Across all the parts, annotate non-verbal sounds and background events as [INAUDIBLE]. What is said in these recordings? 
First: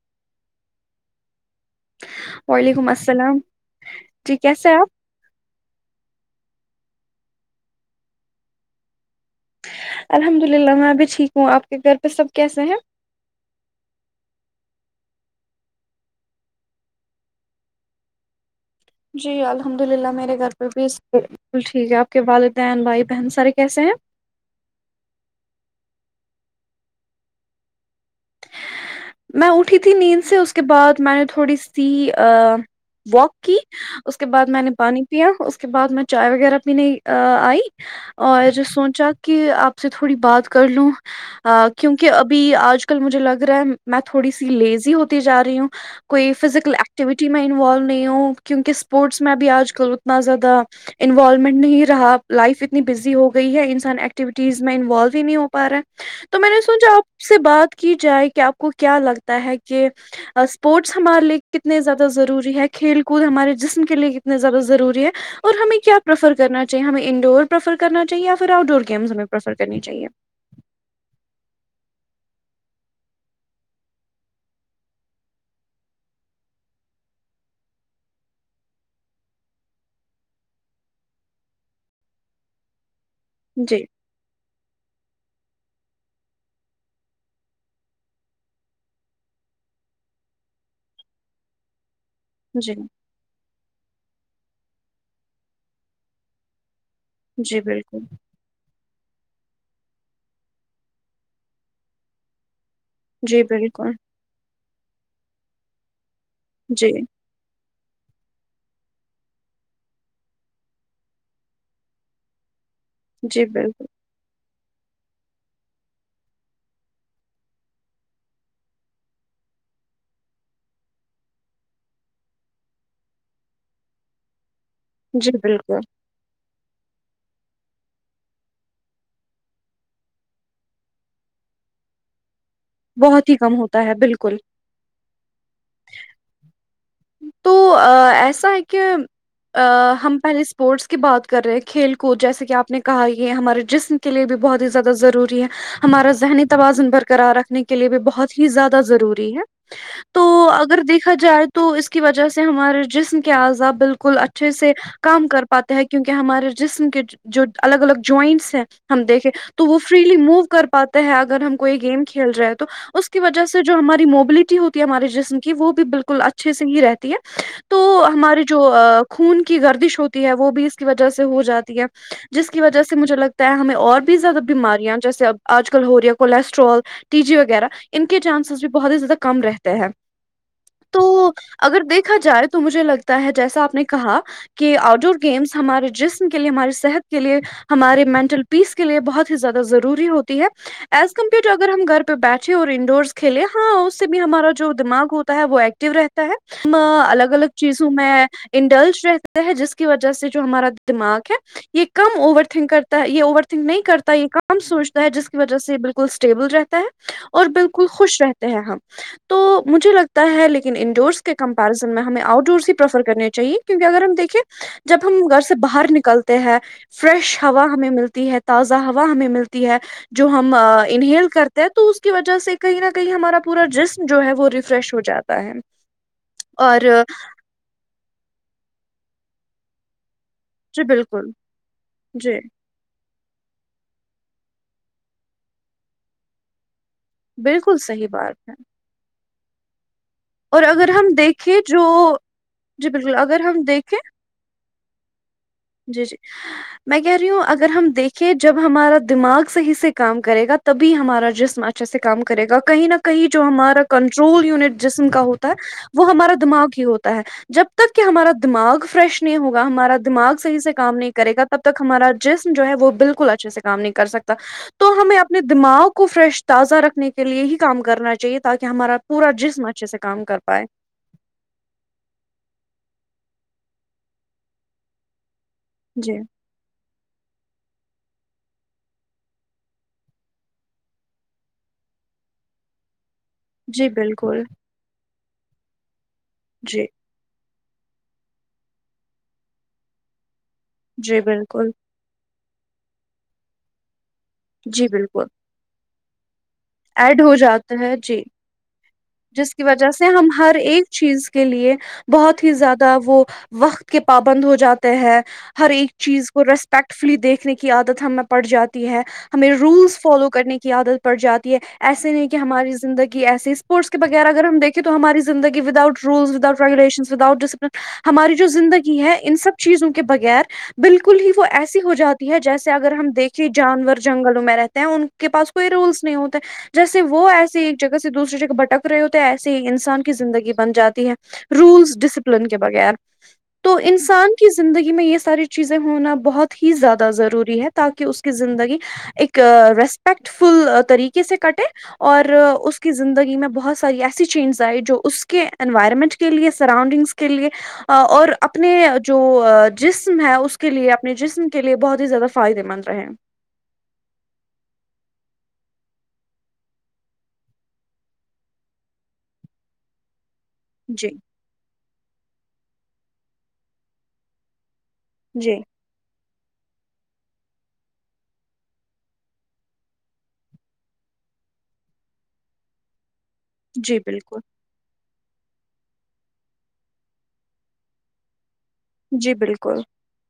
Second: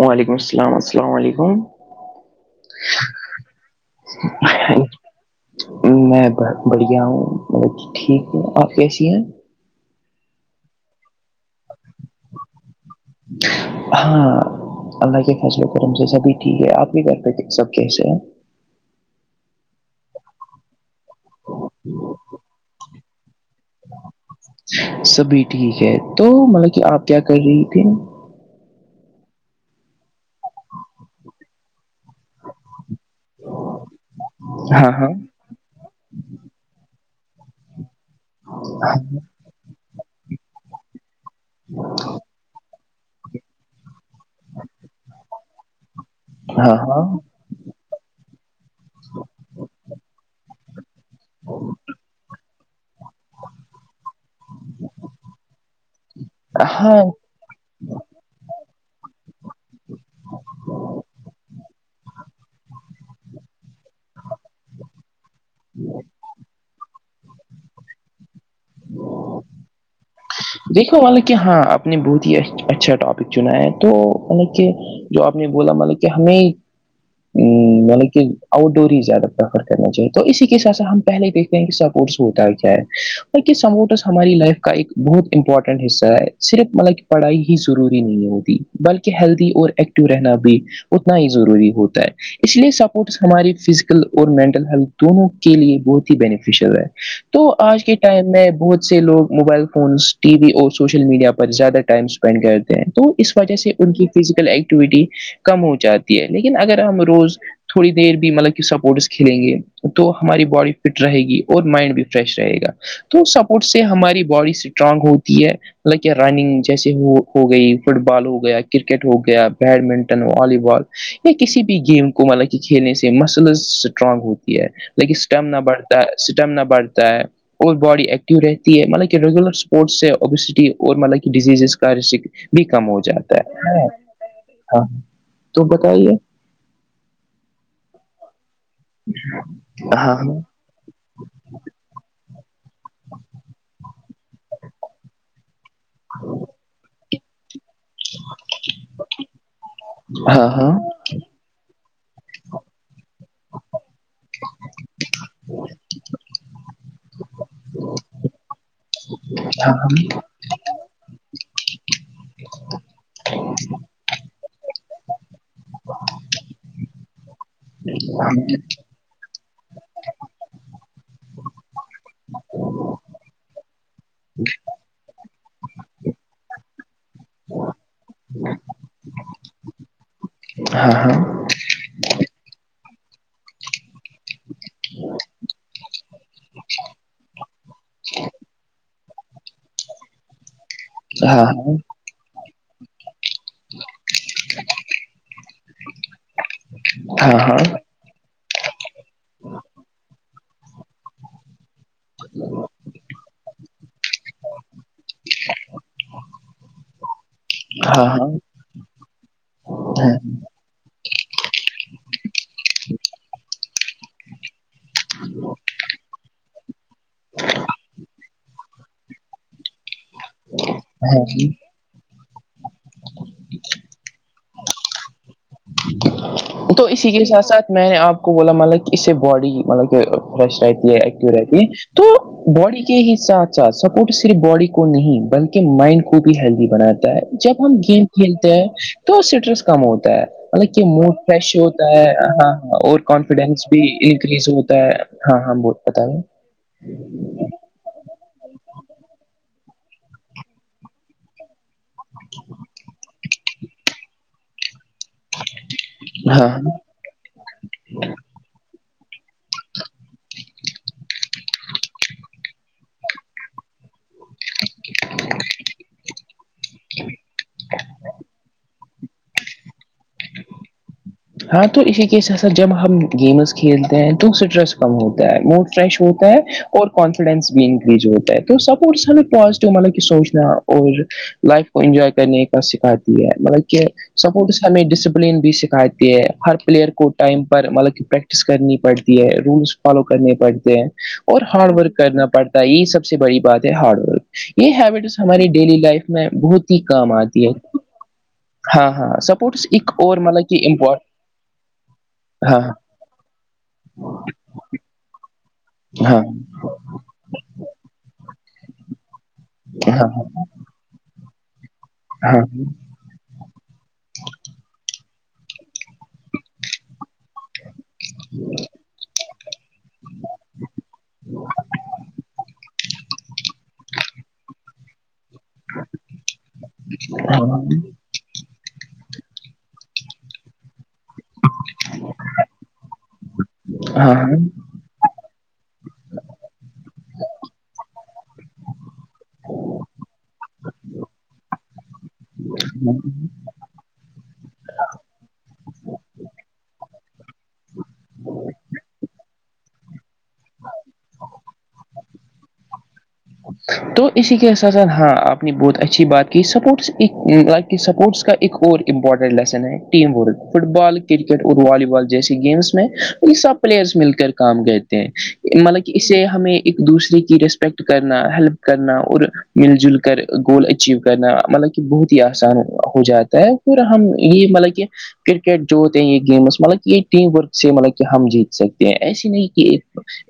وعلیکم السلام السلام علیکم وعلیکم السلام جی کیسے ہے آپ میں بہت بڑھیا ہوں ٹھیک ہے آپ کیسی ہیں الحمد للہ میں ابھی ٹھیک ہوں آپ کے گھر پہ سب کیسے ہیں ہاں اللہ کے فضلے کرم سے سبھی ٹھیک ہے آپ کے گھر پے سب کیس ہیں جی الحمد للہ میرے گھر پہ بھی بالکل ٹھیک ہے آپ کے والدین بھائی بہن سارے کیسے ہیں سبھی ٹھیک ہے تو مطلب کہ آپ کیا کر رہی تھے میں اٹھی تھی نیند سے اس کے بعد میں نے تھوڑی سی واک کی اس کے بعد میں نے ہاں پانی ہاں پیا اس کے بعد میں چائے وغیرہ پینے آئی اور سوچا کہ آپ سے تھوڑی بات کر لوں کیونکہ ابھی آج کل مجھے لگ رہا ہے میں تھوڑی سی لیزی ہوتی جا رہی ہوں کوئی فزیکل ہاں ایکٹیویٹی ہاں میں انوالو نہیں ہوں کیونکہ اسپورٹس میں بھیھی آج کل اتنا زیادہ انوالومنٹ نہیں رہا لائف تنی بزی ہو گئی ہے انسان ایکٹیوٹیز میں انوالو ہی نہیں ہو پا رہا ہے تو میں نے سوچا ہاں آپ سے بات کی جائے کہ آپ کو کیا لگتا ہے کہ اسپورٹس ہمارے لیے کتنے زیادہ ضروری ہے کھیل کود ہمارے جسم کے لیے کتنے زیادہ ضروری ہے اور ہمیں کیا پریفر کرنا چاہیے ہمیں انڈور پرریفر کرنا چاہیے یا پھر آؤٹ ڈور گیمس ہمیں پریفر کرنی چاہیے دیکھو حانکہ کہ ہاں آپ نے بہت ہی اچھا ٹاپک چنا ہے تو مطلب کہ جو آپ نے بولا ملک کہ ہمیں کہ آؤٹ ڈور ہی زیادہ پریفر کرنا چاہیے تو اسی کے ساتھ س ہم پہلے بھی کہ سپورٹس ہوتا ہے کیا ہے یہ جی سپورٹس ہماری لائف کا ایک بہت امپورٹنٹ حصہ ہے صرف مطلب پڑھائی ہی ضروری نہیں ہوتی بلکہ ہیلدی اور اک ٹیو رہنا بھی اتنا ہی ضروری ہوتا ہے اس لیے جی سپورٹس ہماری فزیکل اور مینٹل ہیلتھ دونوں کے لیے بہت ہی بینیفیشیل ہے تو جی آج کے بالکل ٹائم میں بہت سے لوگ موبائل فونس ٹی وی اور سوشل میڈیا پر زیادہ ٹائم اسپینڈ کرتے ہیں تو اس جی وجہ سے بالکل ان کی فزیکل ایکٹیویٹی کم ہو جاتی ہے لیکن اگر جی ہم روز تھوڑی دیر بھی مطلب کہ سپورٹس کھیلیں گے تو ہماری باڈی فٹ رہے گی اور مائنڈ بھی فریش رہے گا تو جی سپورٹ سے بالکل ہماری باڈی اسٹرانگ ہوتی ہے مطلب کہ رننگ جیسے ہو ہو گئی فٹ بال ہو گیا کرکٹ ہو گیا بیڈمنٹن والی بال یا کسی بھی گیم کو مطلب کہ کھیلنے سے مسلز اسٹرانگ ہوتی ہے لیکن جی اسٹمنا بالکل بڑھتا ہے اسٹمنا بڑھتا ہے اور باڈی ایکٹو رہتی ہے مطلب کہ ریگولر سے وبسکتے اور مطلب ڈزیزز کا ر بھی کم ہو بہت ہی جاتا کم ہوتا ہے بالکل ہاں تو بتائیے تو آ ایسا ہے کہ ہاں ہم پہلے اسپورٹس کی بات کر رہے ہیں کھیل کود جیسے کہ آپ نے کہا یہ ہمارے جسم کے لیے بھی بہت ہی زیادہ ضروری ہے ہمارا ذہنی توازن برقرار رکھنے کے لیے بھی بہت ہی زیادہ ضروری ہے تو ہاں ہاں اگر دیکھا جائے تو اس کی وجہ سے ہمارے جسم آزاب بالکل اچھے سے کام کر پاتے ہیں کیونکہ ہمارے جسم کے جو الگ الگ جوائنٹس ہیں ہم دیکھیں تو ہاں وہ فریلی موو کر پاتے ہے اگر ہم کوئی گیم کھیل رہے ہیں تو اس کی وجہ سے جو ہماری موبلٹی ہوتی ہمارے جسم کی وہ بھی بالکل اچھا اچھے سے ہی رہتی ہے تو ہماری جو خون کی گردش ہوتی ہے وہ بھی اس کی وجہ سے ہو جاتی ہے جس کی وجہ سے مجھے لگتا ہے ہمیں اور بھی زیادہ بیماریاں جیسے اب آج کل ہو رہی ہے کولیسٹرول ٹی جی وغیرہ ان کے چانسز بھی بہت ہی زیادہ کم رہتے ہیں ہاں ہاں تو اگر دیکھا جائے تو مجھے لگتا ہے جیسا آپ نے کہا کہ آؤٹ ڈور گیمس ہمارے جسم کے لیے ہماری صحت کے لیے ہمارے مینٹل پیس کے لیے بہت زیادہ ضروری ہوتی ہے ایز کمپیئر و اگر ہم گھر پہ بیٹھے اور انڈورس کے کھیلے ہاں اس سے بھی ہمارا جو دماغ ہوتا ہے وہ ایک رہتا ہے ہم الگ ہاں الگ ہاں چیزوں میں انڈل رہتا ہے جس کی وجہ سے جو ہمارا دماغ ہے یہ کم اوور تھنک کر یہ اوور تھنک نہیں کر یہ کام سوچتا ہے جس کی وجہ سے یہ بالکل اسٹیبل رہتا ہے اور بالکل ہاں خوش ہاں رہتے ہیں ہم تو مجھے لگتا ہے لیکن انڈورس کے کمپیرزن میں ہمیں آؤٹ ڈورس ہی پرریفر کرنے چاہیے کیونکہ اگر ہم دیکھیں جب ہم گھر سے باہر نکلتے ہیں فریش ہوا ہمیں ملتی ہے تازہ ہوا ہمیں ملتی ہے جو ہم انہیل کرتے ہیں تو اس کی وجہ سے کہیں نہ کہیں ہمارا پورا جسم جو ہے وہ ریفریش ہو جاتا ہے اور تو اسی کے ساتھ ساتھ میں آپ کو بولا مطلب کہ اس سے باڈی مطلب کہ فریش جی رہتی ہے بالکل ایکٹو رہتی ہے تو جی باڈی کے ہی ساتھ ساتھ سپورٹ صرف باڈی کو نہیں بلکہ مائنڈ کو بھی ہیلدی بناتا ہے جب ہم بالکل صحیح گیم بات ہے کھیلتے ہیں تو اسٹریس کم ہوتا ہے اور مطلب کہ اگر ہم موڈ فریش دیکھیں جو ہوتا ہے ہاں ہاں جی اور بالکل اگر ہم کانفیڈینس بھی دیکھیں انکریز ہوتا ہے ہاں ہاں بو جی جی میں کہہ رہی ہوں اگر ہم دیکھ کہ جب ہمارا دماغ صحیح سے کام کرے گا تبھی ہمارا جسم اچھا اچھے سے کام کرے گا کہیں نہ کہیں جو ہمارا کنٹرول یونٹ جسم کا ہوتا وہ ہمارا ہے ہاں دماغ ہی ہوتا ہے جب تک کہ ہمارا دماغ فریش نہیں ہوگا ہمارا دماغ سہی سے کام نہیں کرے گا تب ہمارا جسم جو ہے وہ بالکل اچھے سے کام نہیں کر سکتا تو ہمیں اپنے دماغ کو فریش تازہ رکھنے کے لیے ہی کام کرنا چاہیے تاکہ ہمارا پورا جسم اچھے سے کام کر پائے ہاں تو اسی کے جب ہم گیمز کھیلتے ہیں تو اسٹریس کم ہوتا ہے موڈ فریش جی ہوتا ہے اور کانفیڈینس بھی انکریز ہوتا ہے تو سپس ہمیں پازیٹیو مطلب کہ سوچنا اور لائف کو انجوائے کرنے کا سکھا مطلب کہ جی بالکل سپورٹس ہمیں ڈسپلین بھی سکھاتی ہے ہر جی پلیئر کو ٹائم پر مطلب کہ پریکٹس کرنی پڑتی ہے رولس فالو کرنے پڑتے ہیں جی اور بالکل ہارڈ ورک کرنا پڑتا ہے یہی سب سے بڑی بات ہے ہارڈ ورک یہ جی ہیبٹس بالکل ہماری ڈیلی لائف میں بہت کام ایڈ ہو آتی ہے جاتا جی ہاں ہاں جس کی سپورٹس وجہ ایک سے اور ہم مطلب ہر ایک کہمپورٹ چیز کے لیے بہت ہی زیادہ وہ وقت کے پابند ہو جاتے ہیں ہر ایک ہاں چیز کو ریسپیکٹ فلی دیکھنے کی عادت ہمیں پڑ جاتی ہے ہمیں رولس ہاں فالو کرنے کی عادت پڑ جاتی ہے ایسے نہیں کہ ہاں ہماری زندگی ایسی اسپورٹس کے وغیر اگر ہم دیکھیں تو ہماری زندگی without rules without regulation without discipline ہماری جو زندگی ہے ان سب چیزوں کے بغیر بالکل ہی وہ ایسی ہو جاتی ہے جیسے اگر ہم دیکھیں جانور جنگلوں میں رہتے ان کے پاس کوئی رولس نہیں ہوتے جیسے وہ ہاں ایسی ایک ہاں جگہ سے دوسری جگہ بٹک رہے ہوتے ایسے ہی انسان کی زندگی بن جاتی ہے رولس ڈسپلن کے بغیر تو انسان ہاں کی زندگی میں یہ ساری چیزیں ہونا بہت ہی زیادہ ضروری ہے تاکہ اس کی زندگی ایک ریسپیکٹ فل طریقے سے کٹے اور اس کی زندگی بہت ساری ایسی چینجز آئی جو اس کے انوائرمنٹ کے لیے سراؤنڈنگس کے لیے اور اپنے جو جسم ہے اس کے لیے اپنے جسم کے لیے بہت ہی زیادہ فائدے مند رہے تو اسی کے ساتھ ساتھ ہاں آپ نے بہت اچھی بات کی سپورٹس کہ سپورٹس کا ایک اور امپورٹنٹ لیسن ہے ٹیم ورک فٹ بال جی کرکٹ اور والی بال جیسی گیمس میں یہ سب پلیئرس مل کر کام گئے تھ جی مطلب کہ اسے ہمیں ایک دوسرے کی رسپیکٹ کرنا ہیلپ کرنا اور مل جل کر گول اچیو کرنا مطلب کہ بہت ہی آسان ہو جاتا ہے پورا جی ہم بالکل یہ مطلب کہ کرکٹ جو ہوتے ہیں یہ گیم مطلب کہ یہ ٹیم ورک سے مطلب کہ ہم جیتے سکتے ہیں ایسی جی نہیں کہ بالکل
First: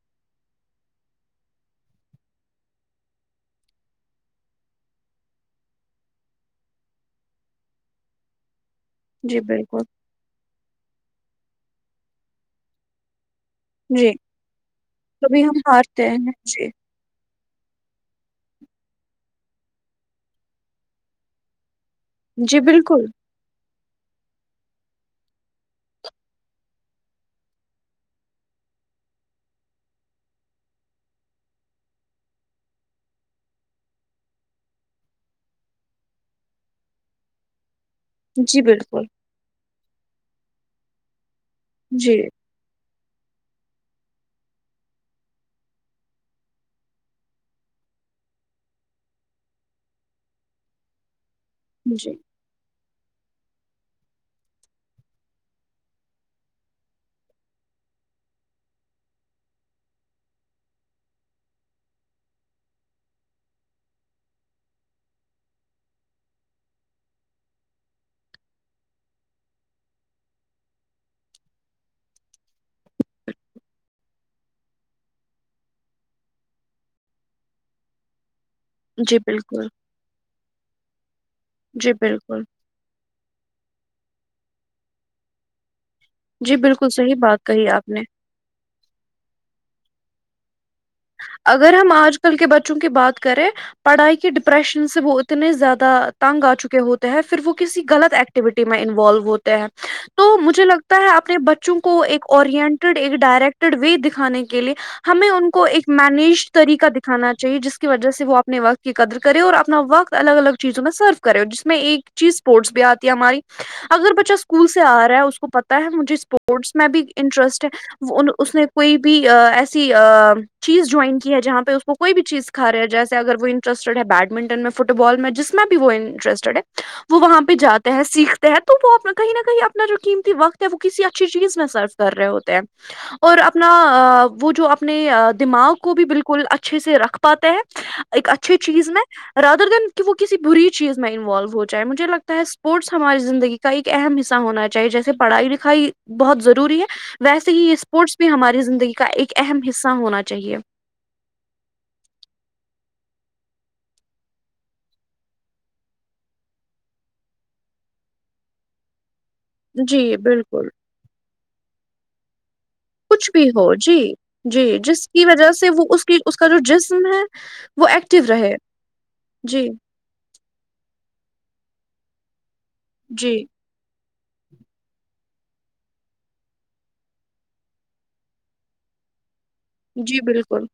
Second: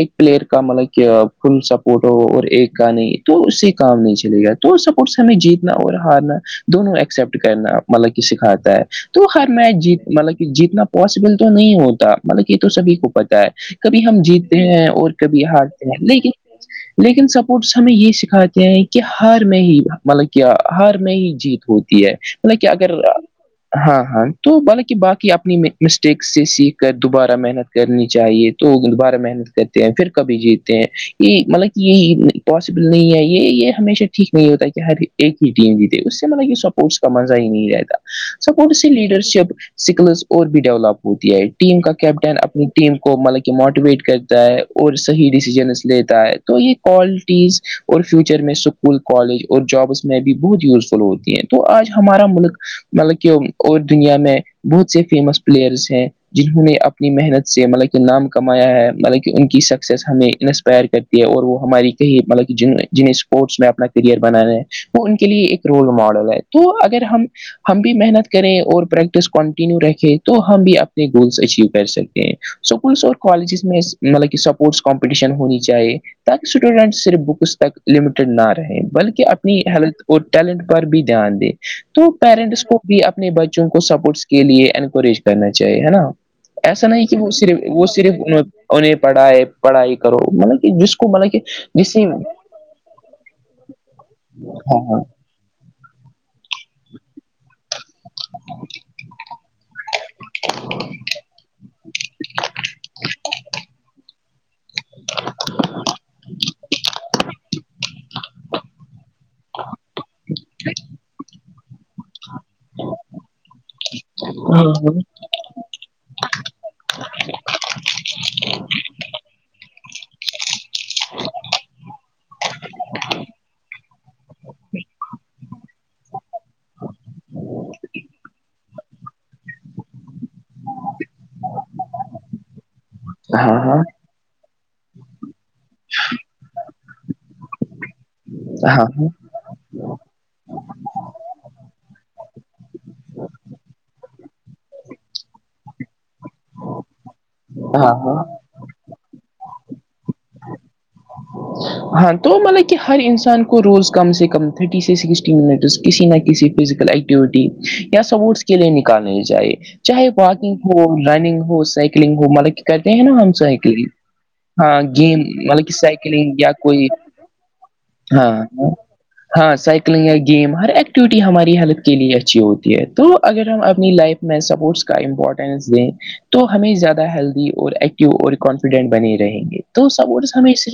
ایک پلیئر کا مطلب کہ فل سپورٹ ہو اور ایک کا نہیں تو اس سے کام نہیں چلے گا تو سپٹ سے ہمیں جیتنا اور ہارنا دونوں ایکسپٹ کرنا مطلب کہ سکھاتا ہے تو جی ہر میچ بالکل جیت مطلب کہ جیتنا پاسبل تو نہیں ہوتا مطلب یہ تو سبھی کو پتا ہے کبھی جی ہم جیتتے ہیں اور کبھی ہارتے ہیں لیکن لیکن سپورٹس ہمیں یہ سکھاتے ہیں کہ ہار میں ہی مطلب کیا ہار میں ہی جیت ہوتی جی مطلب کہ اگر بالکل ہاں ہاں تو بالاک باقی اپنی مسٹیکس سے سیکھ کر دوبارہ محنت کرنی چاہیے تو دوبارہ محنت کرتے ہیں پھر کبھی جیتے ہیں یہ مطلب کہ یہ پاسبل نہیں ہے یہ ہمیشہ ٹھیک نہیں ہوتا ہے کہ ہر ایک ہی ٹیم جیتے اس سے مطلب یہ سب اسپس کا مز ہی نہیں رہتا جی سپورٹ سے بالکل لیڈرشپ اسکلس اور بھی ڈیولپ ہوتی ہے ٹیم کا جی کیپٹن اپنی ٹیم کو مطلب کہ موٹیویٹ کرتا ہے اور صحیح ڈیسیزنس لیتا ہے تو یہ کال اور فیوچر میں اسکول کالج اور جابس میں بھی بہت یوزفل ہوتی ہیں تو آج جی ہمارا ملک مطلب کہ اور دنیا میں بہت سے فیمس پلیئرس ہیں جنہوں نے اپنی محنت سے مطلب کہ نام کمایا ہے مطلب کہ ان کی سکسیس ہمیں انسپائر کر اور وہ ہماری کہ مطلب جنہیں اسپورٹس میں اپنا کرئر بنانے ہیں وہ ان کے لیے ایک رول ماڈل ہے تو اگر ہم ہم بھی محنت کریں اور پریکٹس کنٹینیو رکھیں تو ہم بھی اپنے گولس اچیو کر سکتے ہیں اسکولس اور کالجز میں مطلب کہ سپورٹس کمپٹیشن ہونی چاہیے تاکہ اسٹوڈنٹس صرف بکس تک لمیٹڈ نہ رہے جی بلکہ اپنی بالکل ہیلتھ اور ٹیلنٹ پر بھی دھیان دے جی تو بالکل پیرنٹس کو بھی اپنے بچوں کو سپورٹس کے لیے انکریج کرنا چاہیے ہے نا جی ایسا بالکل نہیں صحیح کہ وہ بات صرف کہی وہ آپ نے صرف انہیں پڑھائے پڑھائی کرو مطلب کہ جس کو مطلب کہ اگر ہم جس سے آج کل کے بچوں کی بات کریں پڑھائی کے ہاں ڈپریشن سے بہت اتنے زیادہ تنگ آ چکے ہوتے ہیں پھر وہ کسی غط ایکٹیویٹی میں انوالو ہوتے ہیں تو مجھے لگتا ہے اپنے بچوں کو ایک اورینٹیڈ ایک ڈائریکٹیڈ وے دکھانے کے لیے ہمیں ان کو ایک مینیج طریقہ دکھانا چاہے جس کی وجہ سے وہ اپنے وقت کی قدر کرے اور اپنا وقت الگ الگ چیزوں میں سرف کرے ہو جس میں ایک چیز اسپورٹس بھی آتی ہے ہماری اگر بچہ اسکول سے ہاں آ رہا ہے اس کو پتا مجھے اسپورٹس میں بھی انٹرسٹ ہے اس نے کوئی بھی اں ایسی اں چیز جوائن کی ہے جہ پہ اس کوئی بھی چیز سکھا ہے جسے اگر وہ انٹرسٹیڈ ہے بیڈمنٹن میں فٹ بال میں جس میں بھی وہ انٹرسٹیڈ ہے وہ وہاں پہ جاتے ہیں سیکھتے ہیں تو وہ اپنا کہیں نہ کہیں اپنا جو قیمتی وقت ہے وہ کسی اچھی چیز میں سرو کر رہے ہوتے ہیں اور ہاں اپنا ہاں وہ جو اپنے دماغ کو بھی بالکل اچھے سے رکھ پاتے ہیں ایک اچھے ہاں چیز میں رادر دھن کہ وہ کسی بری چیز میں انوالو ہو جائے مجھے لگتا ہے اسپورٹس ہماری زندگی کا ایک اہم حصہ ہونا چاہیے جیسے پڑھائی لکھائی بہت ضروری ہے ویسے ہی یہ ہاں اسپورٹس ہاں بھی ہماری زندگی کا ایک اہم حصہ ہونا چاہیے ہاں تو مطلب کہ ہر انسان کو روز کم سے کم تھرٹی سے سکسٹی منٹ کسی نہ کسی فزیکل یا سپورٹس کے لیے نکالنی چاہیے جی چاہے واکنگ بالکل ہو رننگ ہو سائکلنگ ہو ملا کرتے ہیں نا کچھ ہم بھی ہو سائیکلنگ جی جی ہاں جس گیم کی وجہ مطلب سے کہ وہ اس کی سائیکلنگ اس کا یا جو کوئی جسم ہے وہ ایکٹو ہاں رہے ہاں جی سائ یا گیم ہر ایکٹیویٹی ہماری ہیلتھ کے لیے اچھی ہوتی ہے تو جی اگر ہم اپنی لائف میں سپورٹس کا امپورٹینس دیں تو ہمیں زیادہ ہیلدی اور ایکٹیو اور کانفیڈنٹ بنے رہیں گے تو جی سپورٹس ہمیں اس بالکل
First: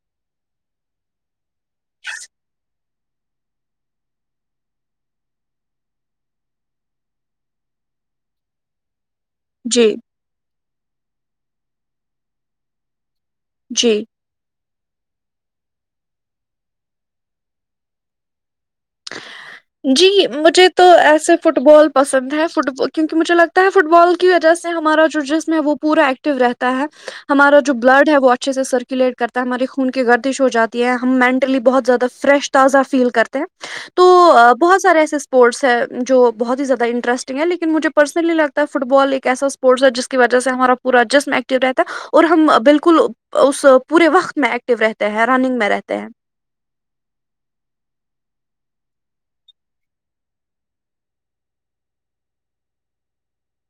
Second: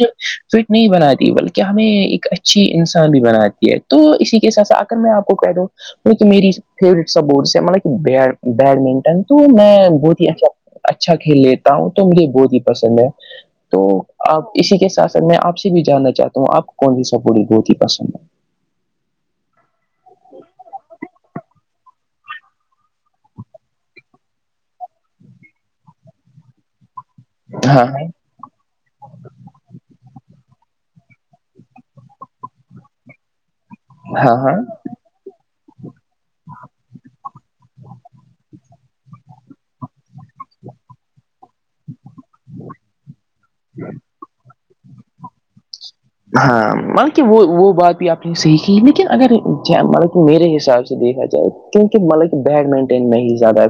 فٹ نہیں بناتی بلکہ ہمیں ایک اچھی انسان بھی بناتی ہے تو اسی کے ساتھ آ کر میں آپ کو کہہ دوں وہ تو میری فیورٹ سپورٹس ہے مطلب کہ بی بیڈمنٹن تو میں جی بہت ہی اچھا اچھا کھیل لیتا ہوں تو مجھے بہت ہی پسند ہے تو جی آپ اسی کے ساتھ ساتھ میں آپ سے بھی جاننا چاہتا ہوں آپ کون سی سپورٹ بہت ہی پسند ہے ہ [INAUDIBLE] جی مجھے تو ایسے فٹ بال پسند ہے فٹ کیونکہ مجھے لگتا ہے فٹ بال کی وجہ سے ہمارا جو جسم ہے وہ پورا ایکٹو رہتا ہے ہمارا ہے جو ہاں بلڈ ہے وہ اچھے سے سرکولیٹ کرتا ہماری خون کی گردش ہو جاتی ہے ہم منٹلی بہت زیادہ فریش تازہ فیل کرتے ہیں تو ہاں ہاں بہت سارے ایسے اسپورٹس ہے جو بہت ہی زیادہ انٹسٹنگ ہے لیکن مجھے پرسنلی لگتا ہے فٹ بال ایک ایسا اسپورٹس ہے جس کی وجہ سے ہمارا پورا جسم ایکٹو رہتا ہے اور ہم بالکل اس پورے وقت میں ایکٹو رہتے ہیں رننگ میں رہتے ہیں ہاں بلکہ کہ وہ وہ بات بھی آپ نے سیکھی لیکن ایگزیمنر کو میرے حساب سے دیکھا جائے کیونکہ ملک کہ بیڈمنٹن میں ہی زیادہ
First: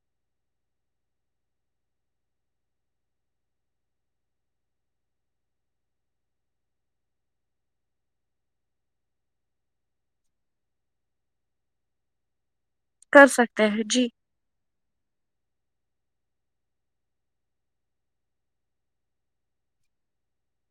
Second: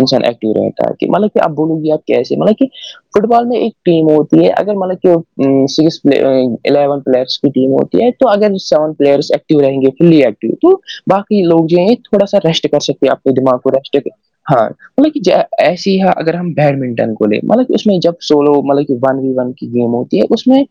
انسان ایکٹیو رہتا ہے کہ مطلب کہ آپ بولو گی آپ کیسے مطلب کہ فٹ بال میں ایک ٹیم ہوتی ہے اگر ملنگ کہ سیوک الیون پلیئرس کی ٹیم ہوتی ہے تو اگر سیون پلیئرس ایکٹو رہیں گے فلی ایکٹیو تو باقی لوگ جو ہیں تھوڑا سا ریسٹ کر سکتے ہیں اپنے دماغ سکتے کو ہیں ریسٹ جی ہاں مطلب کہ ایسی ہے اگر ہم بیڈمنٹن کو لیں مطلب کہ اس میں جب سولو مطلب ون ون کی گیم ہو اس میں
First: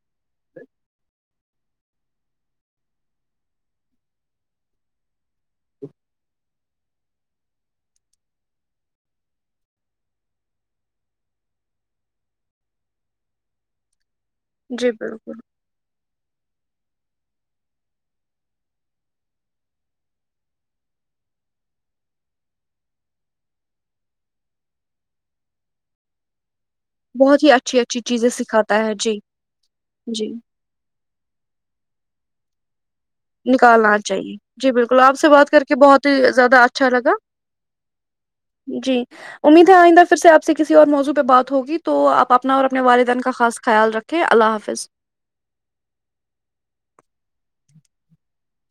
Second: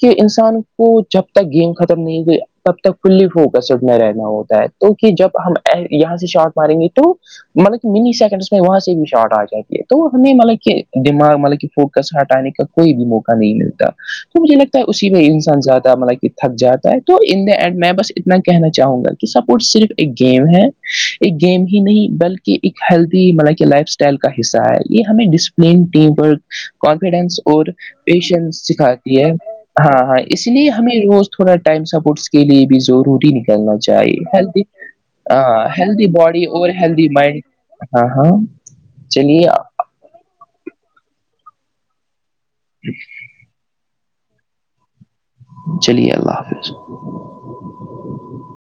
کہ انسان کو جب تک گیم ختم نہیں ہو گئی تب تک فلی فوکسڈ میں رہنا ہوتا ہے کیونکہ جب ہم اینڈ یہاں سے شارٹ ماریں گے تو مطلب کہ منی سیکنڈس میں وہاں سے بھی شارٹ آ جاتی ہے تو وہ ہمیں ملگ کہ دماغ میں ملک کہ فوکس ہٹانے کا کوئی بھی موقع نہیں ملتا تو مجھے لگتا ہے جی اسی میں بالکل انسان زیادہ ملگ تھک جاتا ہے تو ان دا اینڈ میں بس اتنا کہنا چاہوں گا کہ سپورٹ صرف ایک گیم ہے ایک گیم ہی نہیں بلکہ ایک ہیلدی مطلب کہ لائف اسٹائل کا حصہ ہے یہ ہمیں ڈسپ ٹیم ورک کانفیڈینس بہت ہی اور اچھی اچھی چیزیں پیشنس سکھاتا جی سکھاتی ہے ہاں ہاں جی اس لیے ہمیں روز تھوڑا ٹائم سپورٹس کے لیے بھی ضروری نکلنا نکالنا چاہیے ہیلدی جی بالکل آپ سے بات کر ہاں کے بہت ہیلدی ہی باڈی زیادہ اور اچھا ہیلدی لگا مائنڈ ہاں ہاں جی چلیے امید ہے آئندہ پھر سےپ سے کسی اور موضوع پہ بات ہوگی تو آپ اپنا اور اپنے والدین کا خاص خیال رکھیں اللہ حافظ چلیے اللہ حافظ